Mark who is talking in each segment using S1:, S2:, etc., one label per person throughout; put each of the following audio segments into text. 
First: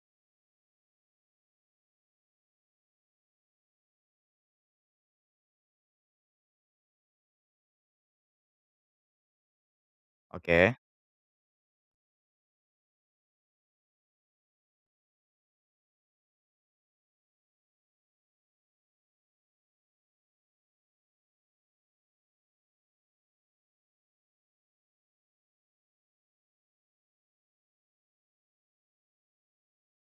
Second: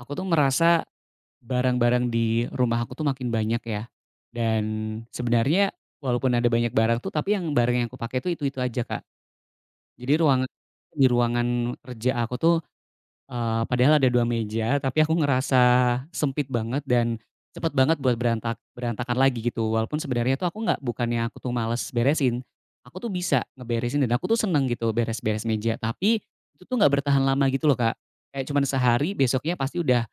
S1: Aku tuh merasa barang-barang di rumah aku tuh makin banyak ya. Dan sebenarnya walaupun ada banyak barang tuh tapi yang barang yang aku pakai tuh itu-itu aja, Kak. Jadi ruangan
S2: Oke.
S1: di ruangan kerja aku tuh, padahal ada 2 meja tapi aku ngerasa sempit banget dan cepet banget buat berantakan lagi gitu. Walaupun sebenarnya tuh aku nggak bukannya aku tuh males beresin, aku tuh bisa ngeberesin dan aku tuh seneng gitu beres-beres meja. Tapi itu tuh nggak bertahan lama gitu loh, Kak. Kayak cuman sehari besoknya pasti udah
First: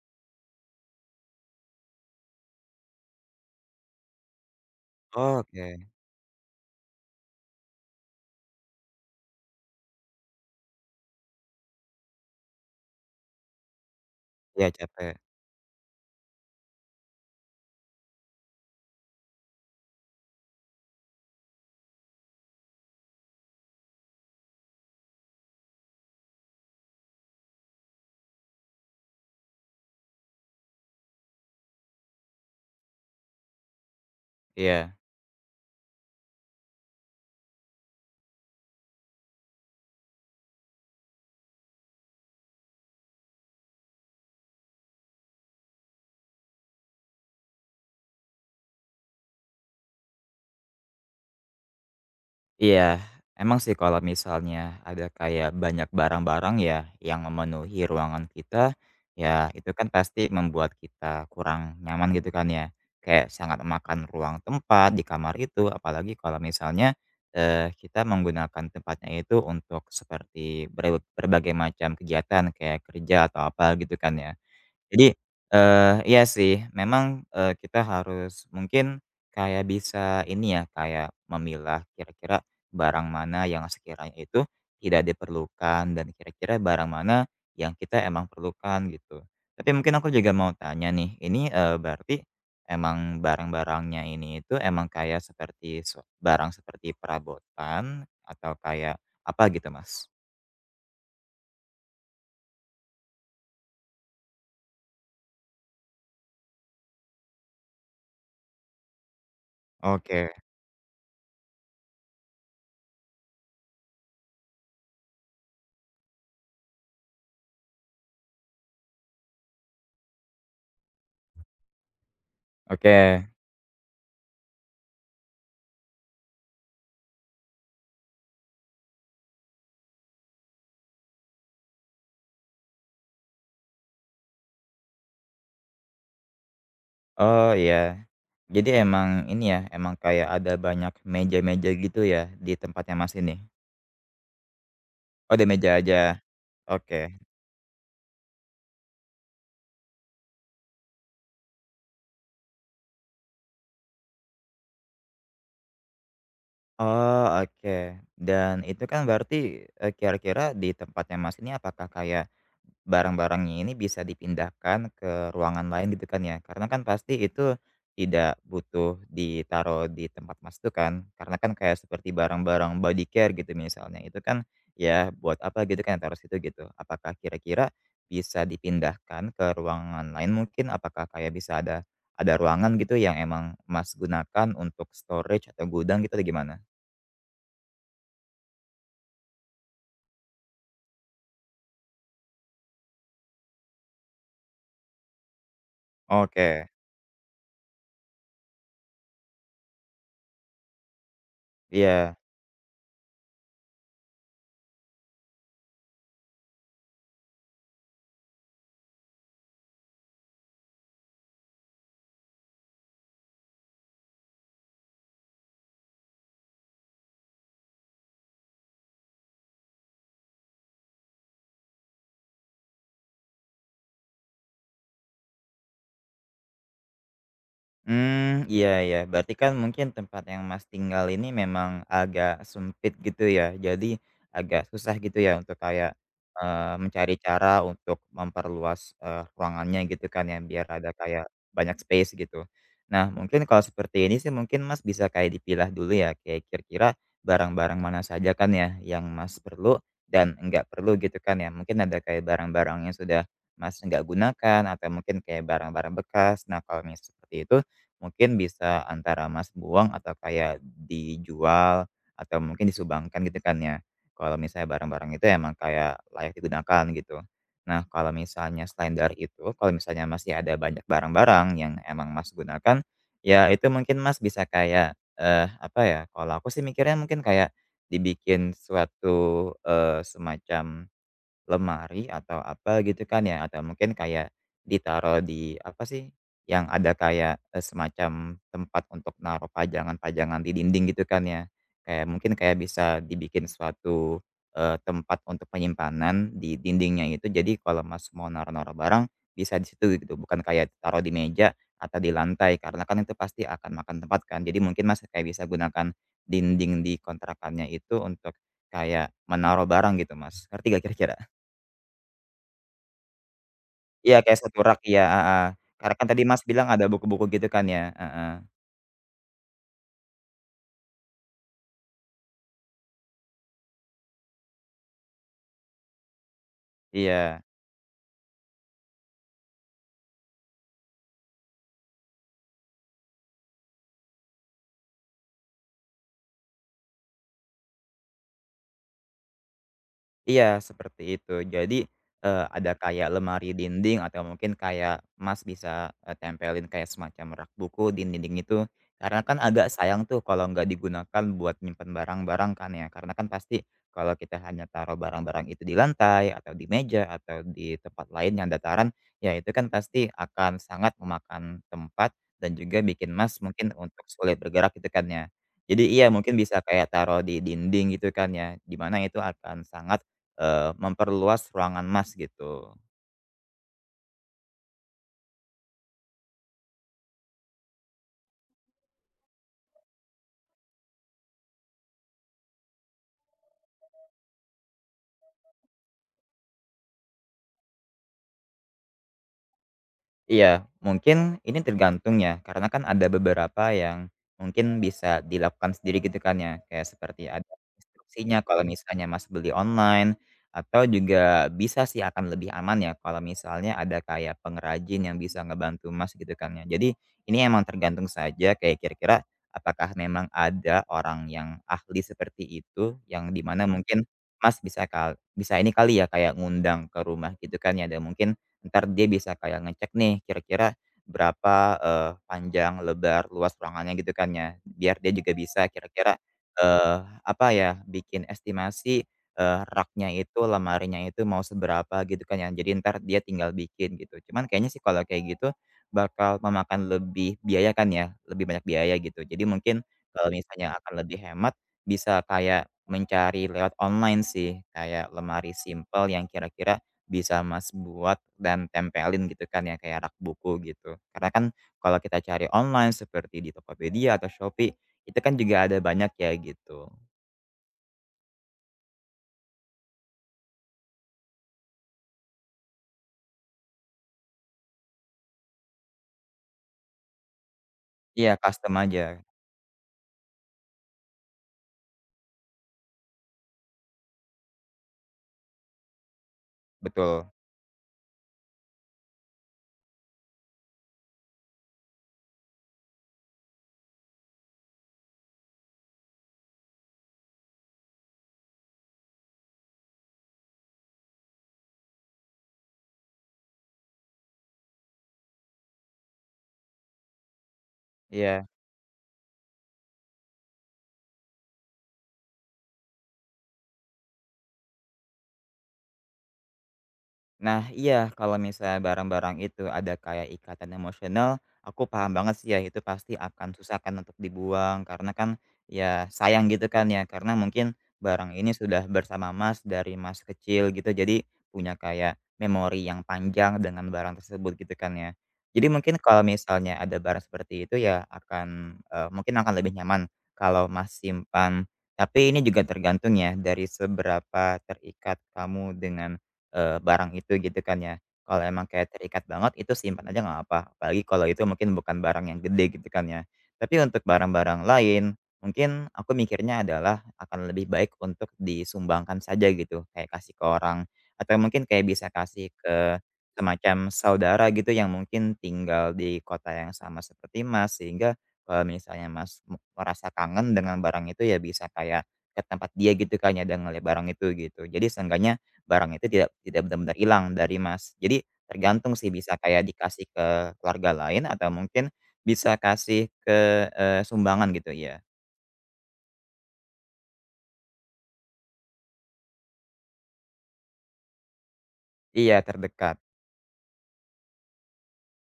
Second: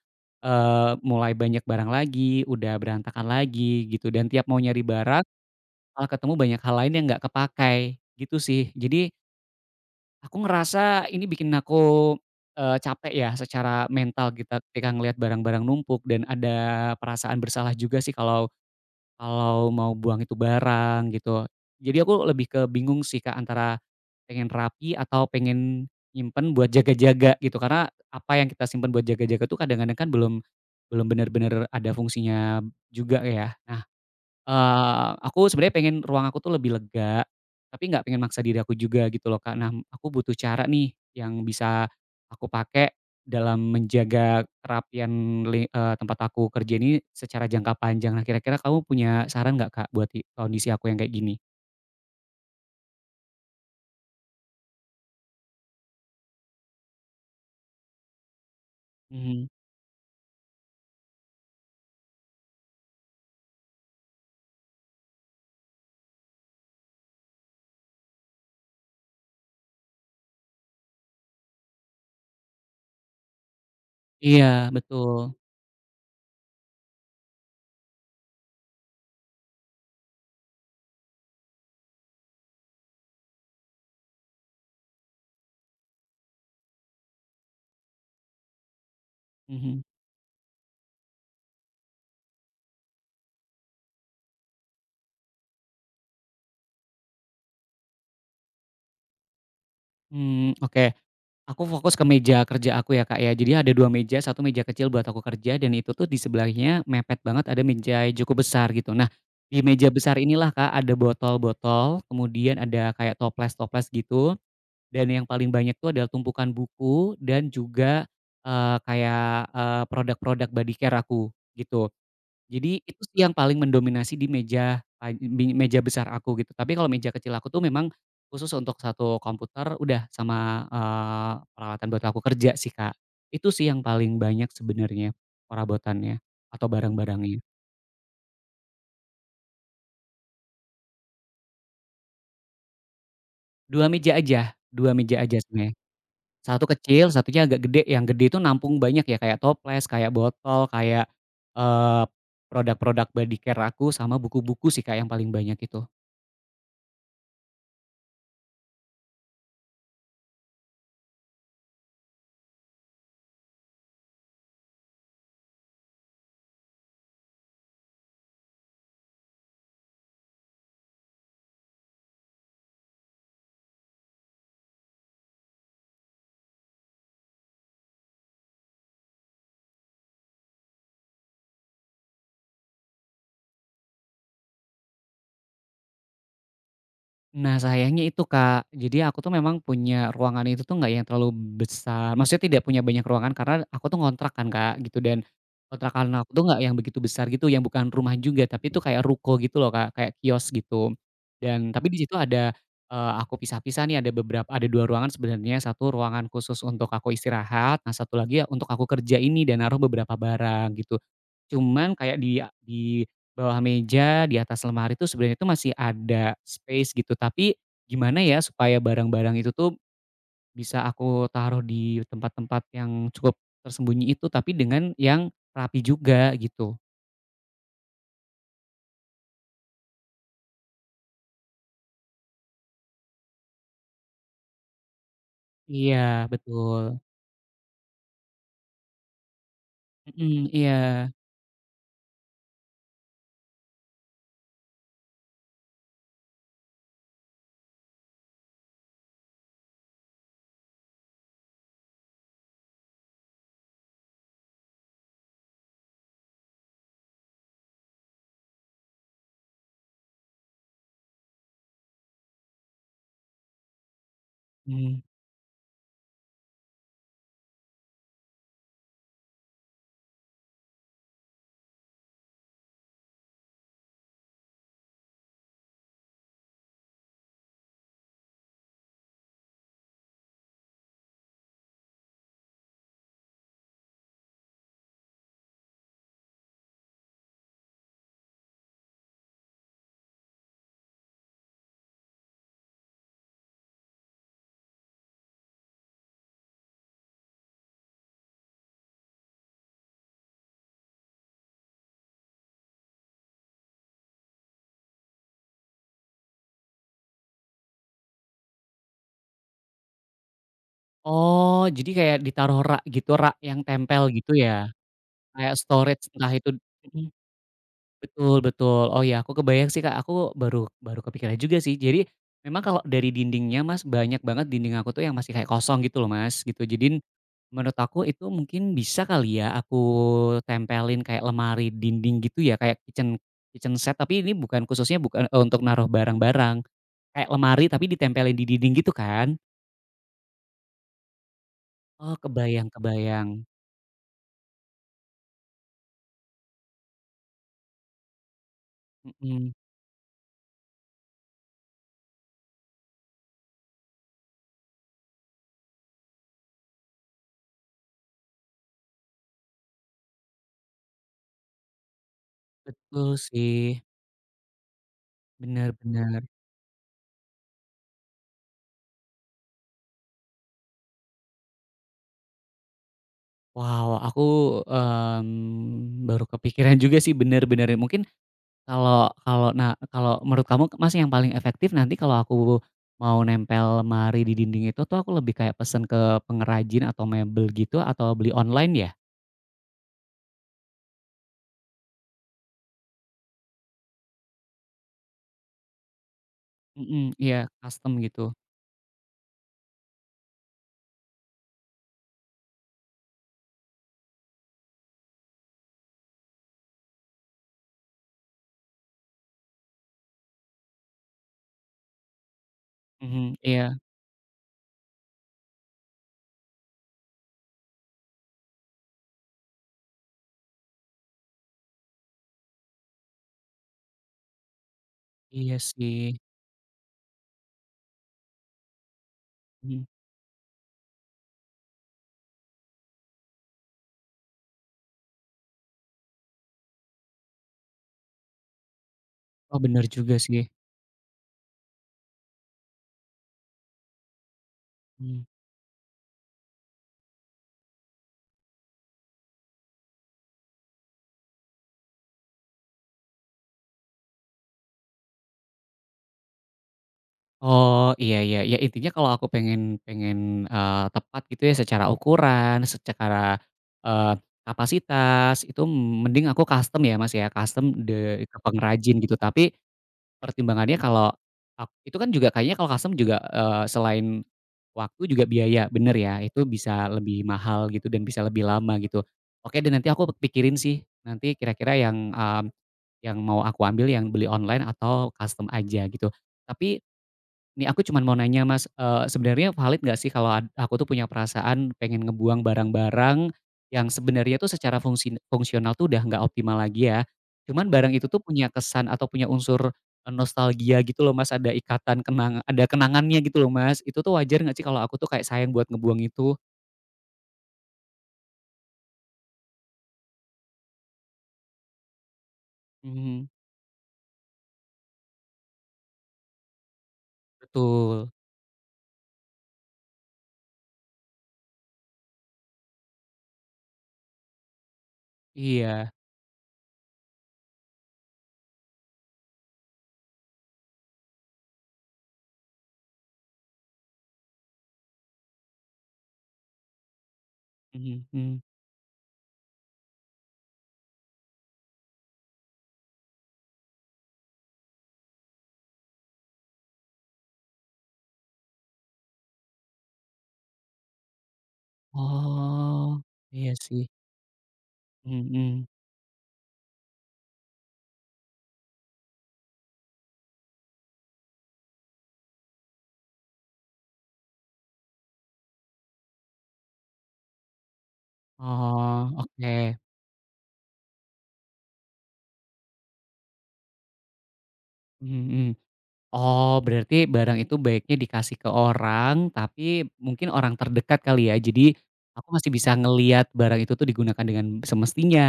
S1: Eee, mulai banyak barang lagi, udah berantakan lagi gitu dan tiap mau nyari barang,
S2: Oke.
S1: malah ketemu banyak hal lain yang nggak kepakai, gitu sih. Jadi aku ngerasa ini bikin aku, capek ya secara mental kita
S2: Iya
S1: ketika ngelihat
S2: capek.
S1: barang-barang numpuk dan ada perasaan bersalah juga sih kalau kalau mau buang itu barang gitu. Jadi aku lebih ke bingung sih Kak, antara pengen rapi atau pengen nyimpen buat jaga-jaga gitu. Karena apa yang kita simpen buat jaga-jaga tuh kadang-kadang kan belum belum benar-benar ada fungsinya juga ya.
S2: Iya.
S1: Aku sebenarnya pengen ruang aku tuh lebih lega, tapi nggak pengen maksa diri aku juga gitu loh, Kak. Nah, aku butuh cara nih yang bisa aku pakai dalam menjaga kerapian tempat aku kerja ini secara jangka panjang. Nah, kira-kira kamu punya saran nggak, Kak, buat kondisi aku yang kayak gini?
S2: Iya, emang sih kalau misalnya ada kayak banyak barang-barang ya, yang memenuhi ruangan kita,
S1: Mhm,
S2: ya itu kan pasti membuat kita kurang nyaman gitu kan ya. Kayak sangat memakan ruang tempat di kamar itu, apalagi kalau misalnya, kita menggunakan tempatnya itu untuk seperti berbagai macam kegiatan kayak kerja atau apa gitu kan ya.
S1: iya,
S2: Jadi,
S1: betul.
S2: iya sih memang, kita harus mungkin kayak bisa ini ya, kayak memilah kira-kira barang mana yang sekiranya itu tidak diperlukan dan kira-kira barang mana yang kita emang perlukan gitu. Tapi
S1: Mhm,
S2: mungkin aku juga mau tanya nih, ini, berarti emang barang-barangnya ini itu emang kayak seperti barang seperti perabotan atau kayak apa gitu, Mas?
S1: mmm, oke. Aku fokus ke meja kerja aku ya Kak ya, jadi ada 2 meja, satu meja kecil buat aku kerja dan itu tuh di sebelahnya mepet banget ada meja yang cukup besar gitu. Nah, di meja besar
S2: Oke
S1: inilah Kak ada botol-botol, kemudian ada kayak toples-toples gitu, dan yang paling banyak tuh adalah tumpukan buku dan juga, produk-produk body care aku, gitu. Jadi itu sih
S2: oke.
S1: yang paling mendominasi di meja pa bi meja besar aku gitu. Tapi kalau meja kecil aku tuh memang khusus untuk satu komputer udah sama, peralatan buat aku kerja sih, Kak. Itu sih yang paling banyak sebenarnya perabotannya atau barang-barangnya.
S2: Oh iya. Jadi emang ini ya, emang kayak ada banyak meja-meja gitu ya di tempatnya Mas ini?
S1: Dua meja
S2: Oh,
S1: aja
S2: ada
S1: sebenarnya.
S2: meja aja? Iya.
S1: Satu
S2: Oke.
S1: kecil, satunya agak gede. Yang gede itu nampung banyak ya, kayak toples, kayak botol, kayak, eee, produk-produk body care aku sama buku-buku sih, Kak, yang paling banyak itu.
S2: Oh, oke. Dan itu kan berarti, kira-kira di tempatnya Mas ini apakah kayak barang-barangnya ini bisa dipindahkan ke ruangan lain gitu kan ya? Karena kan pasti itu tidak butuh ditaruh di tempat Mas itu kan? Karena kan kayak seperti barang-barang body care gitu misalnya, itu kan ya buat apa gitu kan taruh situ gitu. Apakah kira-kira bisa dipindahkan ke ruangan lain mungkin? Apakah kayak bisa ada ruangan gitu yang emang Mas gunakan untuk storage atau gudang gitu atau gimana?
S1: Nah sayangnya itu Kak, jadi aku tuh memang punya ruangan itu tuh nggak yang terlalu besar, maksudnya tidak punya banyak ruangan karena aku tuh ngontrak kan Kak gitu dan, kontrakan aku tuh nggak
S2: Oke,
S1: yang begitu besar gitu yang bukan rumah juga tapi itu kayak ruko gitu loh Kak, kayak kios gitu. Dan tapi di
S2: iya.
S1: situ ada, aku pisah-pisah nih ada beberapa ada 2 ruangan sebenarnya, satu ruangan khusus untuk aku istirahat, nah satu lagi ya untuk aku kerja ini dan naruh beberapa barang gitu. Cuman kayak di bawah meja, di atas lemari tuh sebenarnya itu masih ada space gitu, tapi gimana ya supaya barang-barang itu tuh bisa aku taruh di tempat-tempat yang cukup tersembunyi itu, tapi dengan yang rapi juga gitu.
S2: Hmm, iya ya. Berarti kan mungkin tempat yang Mas tinggal ini memang agak sempit gitu ya, jadi agak susah gitu ya untuk kayak,
S1: Iya, betul.
S2: mencari cara untuk memperluas, ruangannya gitu kan ya,
S1: Mhm,
S2: biar
S1: iya.
S2: ada kayak banyak space gitu. Nah mungkin kalau seperti ini sih mungkin Mas bisa kayak dipilah dulu ya, kayak kira-kira barang-barang mana saja kan ya yang Mas perlu dan nggak perlu gitu kan ya. Mungkin ada kayak barang-barang yang sudah Mas nggak gunakan atau mungkin kayak barang-barang bekas. Nah kalau misalnya seperti itu mungkin bisa antara Mas buang atau kayak dijual atau mungkin disumbangkan gitu kan ya. Kalau misalnya
S1: Mhm.
S2: barang-barang itu emang kayak layak digunakan gitu. Nah, kalau misalnya selain dari itu, kalau misalnya masih ada banyak barang-barang yang emang Mas gunakan, ya itu mungkin Mas bisa kayak, apa ya, kalau aku sih mikirnya mungkin kayak dibikin suatu, semacam lemari atau apa gitu kan ya, atau mungkin kayak ditaruh di apa sih, yang ada kayak, semacam tempat untuk naruh pajangan-pajangan di dinding gitu kan ya. Kayak mungkin kayak bisa dibikin suatu, tempat untuk penyimpanan di dindingnya itu, jadi kalau Mas mau naruh-naruh barang bisa di situ gitu, bukan kayak taruh di meja atau di lantai karena kan itu pasti akan makan tempat kan. Jadi mungkin Mas kayak bisa gunakan dinding di kontrakannya itu untuk kayak menaruh barang gitu Mas, ngerti gak kira-kira?
S1: Oh, jadi kayak ditaruh rak gitu, rak yang tempel
S2: Iya
S1: gitu
S2: kayak satu
S1: ya?
S2: rak iya, heeh.
S1: Kayak
S2: Karena
S1: storage
S2: kan tadi
S1: entah
S2: Mas
S1: itu
S2: bilang ada
S1: mhm.
S2: buku-buku gitu kan ya? Heeh,
S1: Betul Betul. Oh ya aku kebayang sih Kak, aku baru baru kepikiran juga sih. Jadi memang kalau dari dindingnya Mas, banyak banget dinding aku tuh yang masih kayak kosong gitu loh Mas, gitu. Jadi
S2: iya.
S1: menurut aku itu mungkin bisa kali ya aku tempelin kayak lemari dinding gitu ya, kayak kitchen kitchen set tapi ini bukan khususnya bukan, untuk naruh barang-barang. Kayak lemari tapi ditempelin di dinding gitu kan?
S2: Iya, seperti itu. Jadi,
S1: Oh kebayang
S2: ada kayak
S1: kebayang.
S2: lemari dinding atau mungkin kayak Mas bisa, tempelin kayak semacam rak buku di dinding itu. Karena kan
S1: Mhm,
S2: agak sayang tuh kalau nggak digunakan buat nyimpen barang-barang kan ya, karena kan pasti kalau kita hanya taruh barang-barang itu di lantai atau di meja atau di tempat lain yang dataran, ya itu kan pasti akan sangat memakan tempat dan juga bikin
S1: betul
S2: Mas
S1: sih.
S2: mungkin untuk sulit bergerak gitu kan ya. Jadi iya
S1: Benar-benar.
S2: mungkin bisa kayak taruh di dinding gitu kan ya, dimana itu akan sangat memperluas ruangan Mas gitu.
S1: Wow, aku, mmm, baru kepikiran juga sih bener-bener mungkin kalau kalau nah kalau menurut kamu masih yang paling efektif nanti kalau aku mau nempel lemari di dinding itu tuh aku lebih kayak pesen ke pengrajin atau mebel gitu atau beli online ya?
S2: Iya, mungkin ini tergantung ya, karena kan ada beberapa yang mungkin bisa dilakukan sendiri gitu kan ya, kayak
S1: Mhm,
S2: seperti
S1: iya
S2: ada
S1: custom gitu.
S2: instruksinya kalau misalnya Mas beli online, atau juga bisa sih akan lebih aman ya kalau misalnya ada kayak pengrajin yang bisa ngebantu Mas gitu kan ya. Jadi ini emang tergantung saja kayak kira-kira apakah memang ada orang yang ahli seperti itu yang
S1: Mhm,
S2: dimana
S1: iya.
S2: mungkin Mas bisa ini kali ya kayak ngundang ke rumah gitu kan ya dan mungkin ntar dia bisa kayak ngecek nih kira-kira berapa, panjang, lebar, luas ruangannya gitu kan ya. Biar dia juga
S1: Iya
S2: bisa kira-kira,
S1: sih.
S2: eee, apa ya, bikin estimasi,
S1: Mhm.
S2: raknya itu, lemarinya itu mau seberapa gitu kan ya. Jadi ntar dia tinggal bikin gitu. Cuman kayaknya sih kalau kayak gitu bakal memakan lebih biaya kan ya, lebih banyak biaya gitu. Jadi
S1: Oh
S2: mungkin
S1: bener juga
S2: kalau
S1: sih.
S2: misalnya akan lebih hemat bisa kayak mencari lewat online sih, kayak
S1: Mhm.
S2: lemari simple yang kira-kira bisa Mas buat dan tempelin gitu kan ya kayak rak buku gitu. Karena kan kalau kita cari online seperti di Tokopedia atau Shopee, itu kan juga ada banyak ya gitu.
S1: Oh, iya iya, ya intinya kalau aku pengen pengen, tepat gitu ya secara ukuran, secara, eee, kapasitas itu mending aku custom ya, Mas, ya, custom de
S2: Iya
S1: ke
S2: custom
S1: pengrajin
S2: aja,
S1: gitu. Tapi pertimbangannya kalau itu kan juga kayaknya kalau custom juga, selain waktu juga biaya, bener ya? Itu bisa lebih
S2: betul,
S1: mahal gitu dan bisa lebih lama gitu. Oke dan nanti aku pikirin sih, nanti kira-kira yang, mmm, yang mau aku ambil yang beli online atau custom aja gitu. Tapi Nih aku cuman mau nanya Mas, sebenarnya valid nggak sih kalau aku tuh punya perasaan pengen ngebuang barang-barang yang sebenarnya tuh secara fungsional tuh udah nggak optimal lagi ya, cuman barang itu tuh
S2: iya.
S1: punya kesan atau punya unsur, nostalgia gitu loh Mas, ada ikatan kenang ada kenangannya gitu loh Mas, itu tuh wajar nggak sih kalau aku tuh kayak sayang buat ngebuang itu?
S2: Nah, iya kalau misalnya barang-barang itu ada kayak ikatan emosional, aku paham banget sih ya itu pasti
S1: Mhm,
S2: akan susah kan untuk dibuang karena kan ya sayang gitu kan ya karena mungkin
S1: betul,
S2: barang ini sudah bersama Mas dari Mas kecil gitu jadi punya kayak memori yang panjang dengan barang tersebut gitu kan ya. Jadi
S1: iya,
S2: mungkin kalau misalnya ada barang seperti itu ya akan, mungkin akan lebih nyaman kalau Mas simpan, tapi ini juga tergantung ya dari seberapa terikat kamu dengan barang itu gitu kan ya.
S1: mhm mhm.
S2: Kalau emang kayak terikat banget itu simpan aja nggak apa apalagi kalau itu mungkin bukan barang yang gede gitu kan ya. Tapi untuk barang-barang lain, mungkin aku mikirnya adalah akan lebih baik untuk disumbangkan saja gitu, kayak kasih ke orang, atau mungkin kayak bisa kasih ke
S1: Oh, iya sih,
S2: semacam saudara gitu yang
S1: mhm
S2: mungkin
S1: mhm,
S2: tinggal di kota yang sama seperti Mas, sehingga kalau misalnya Mas merasa kangen dengan barang itu ya bisa kayak ke tempat dia gitu kan ya dan ngelihat barang itu gitu. Jadi seenggaknya barang itu tidak tidak benar-benar hilang dari Mas. Jadi tergantung sih
S1: oh
S2: bisa
S1: oke,
S2: kayak dikasih ke keluarga lain atau mungkin bisa kasih ke, sumbangan gitu ya.
S1: mhm mhm. Oh, berarti barang itu baiknya dikasih ke orang, tapi mungkin orang terdekat kali ya. Jadi, aku
S2: Iya
S1: masih bisa
S2: terdekat.
S1: ngelihat barang itu tuh digunakan dengan semestinya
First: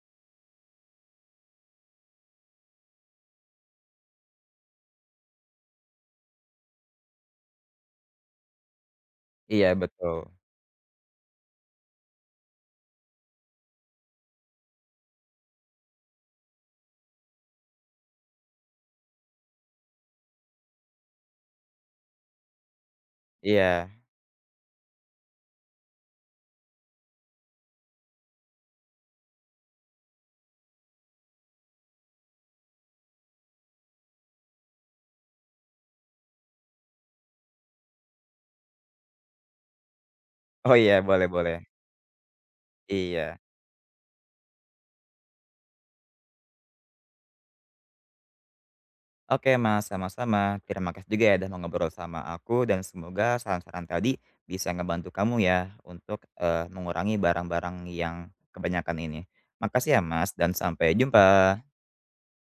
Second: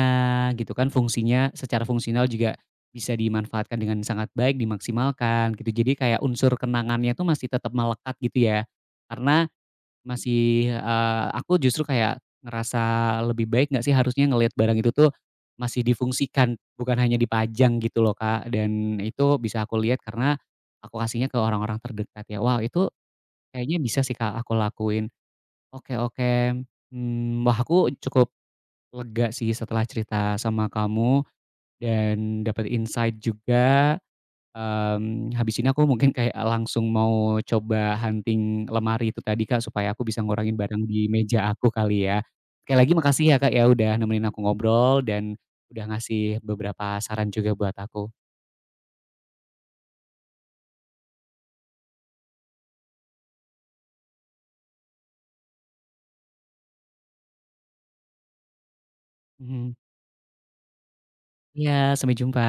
S1: gitu kan, fungsinya secara fungsional juga bisa dimanfaatkan dengan sangat baik, dimaksimalkan gitu. Jadi kayak unsur kenangannya tuh masih tetap melekat gitu ya. Karena
S2: Iya betul.
S1: masih, aku justru kayak ngerasa lebih baik nggak sih harusnya ngelihat barang itu tuh masih difungsikan, bukan hanya dipajang gitu loh, Kak, dan itu bisa aku lihat karena aku kasihnya ke orang-orang terdekat ya. Wah, itu kayaknya
S2: Iya.
S1: bisa sih, Kak, aku lakuin. Oke oke, mmm, wah aku cukup lega sih setelah cerita sama kamu dan dapat insight juga. Mmm, habis ini aku mungkin kayak langsung mau coba hunting lemari itu tadi, Kak, supaya aku bisa ngurangin
S2: Oh
S1: barang
S2: iya
S1: di
S2: boleh
S1: meja
S2: boleh.
S1: aku kali ya. Sekali lagi makasih ya,
S2: Iya.
S1: Kak, ya, udah nemenin aku ngobrol dan udah ngasih beberapa saran juga buat aku.
S2: Oke Mas, sama-sama. Terima kasih juga ya udah mau ngobrol sama aku dan semoga saran-saran tadi bisa ngebantu kamu ya untuk eh, mengurangi barang-barang yang kebanyakan ini.
S1: Mhm.
S2: Makasih ya Mas dan sampai jumpa.
S1: Iya, sampai jumpa.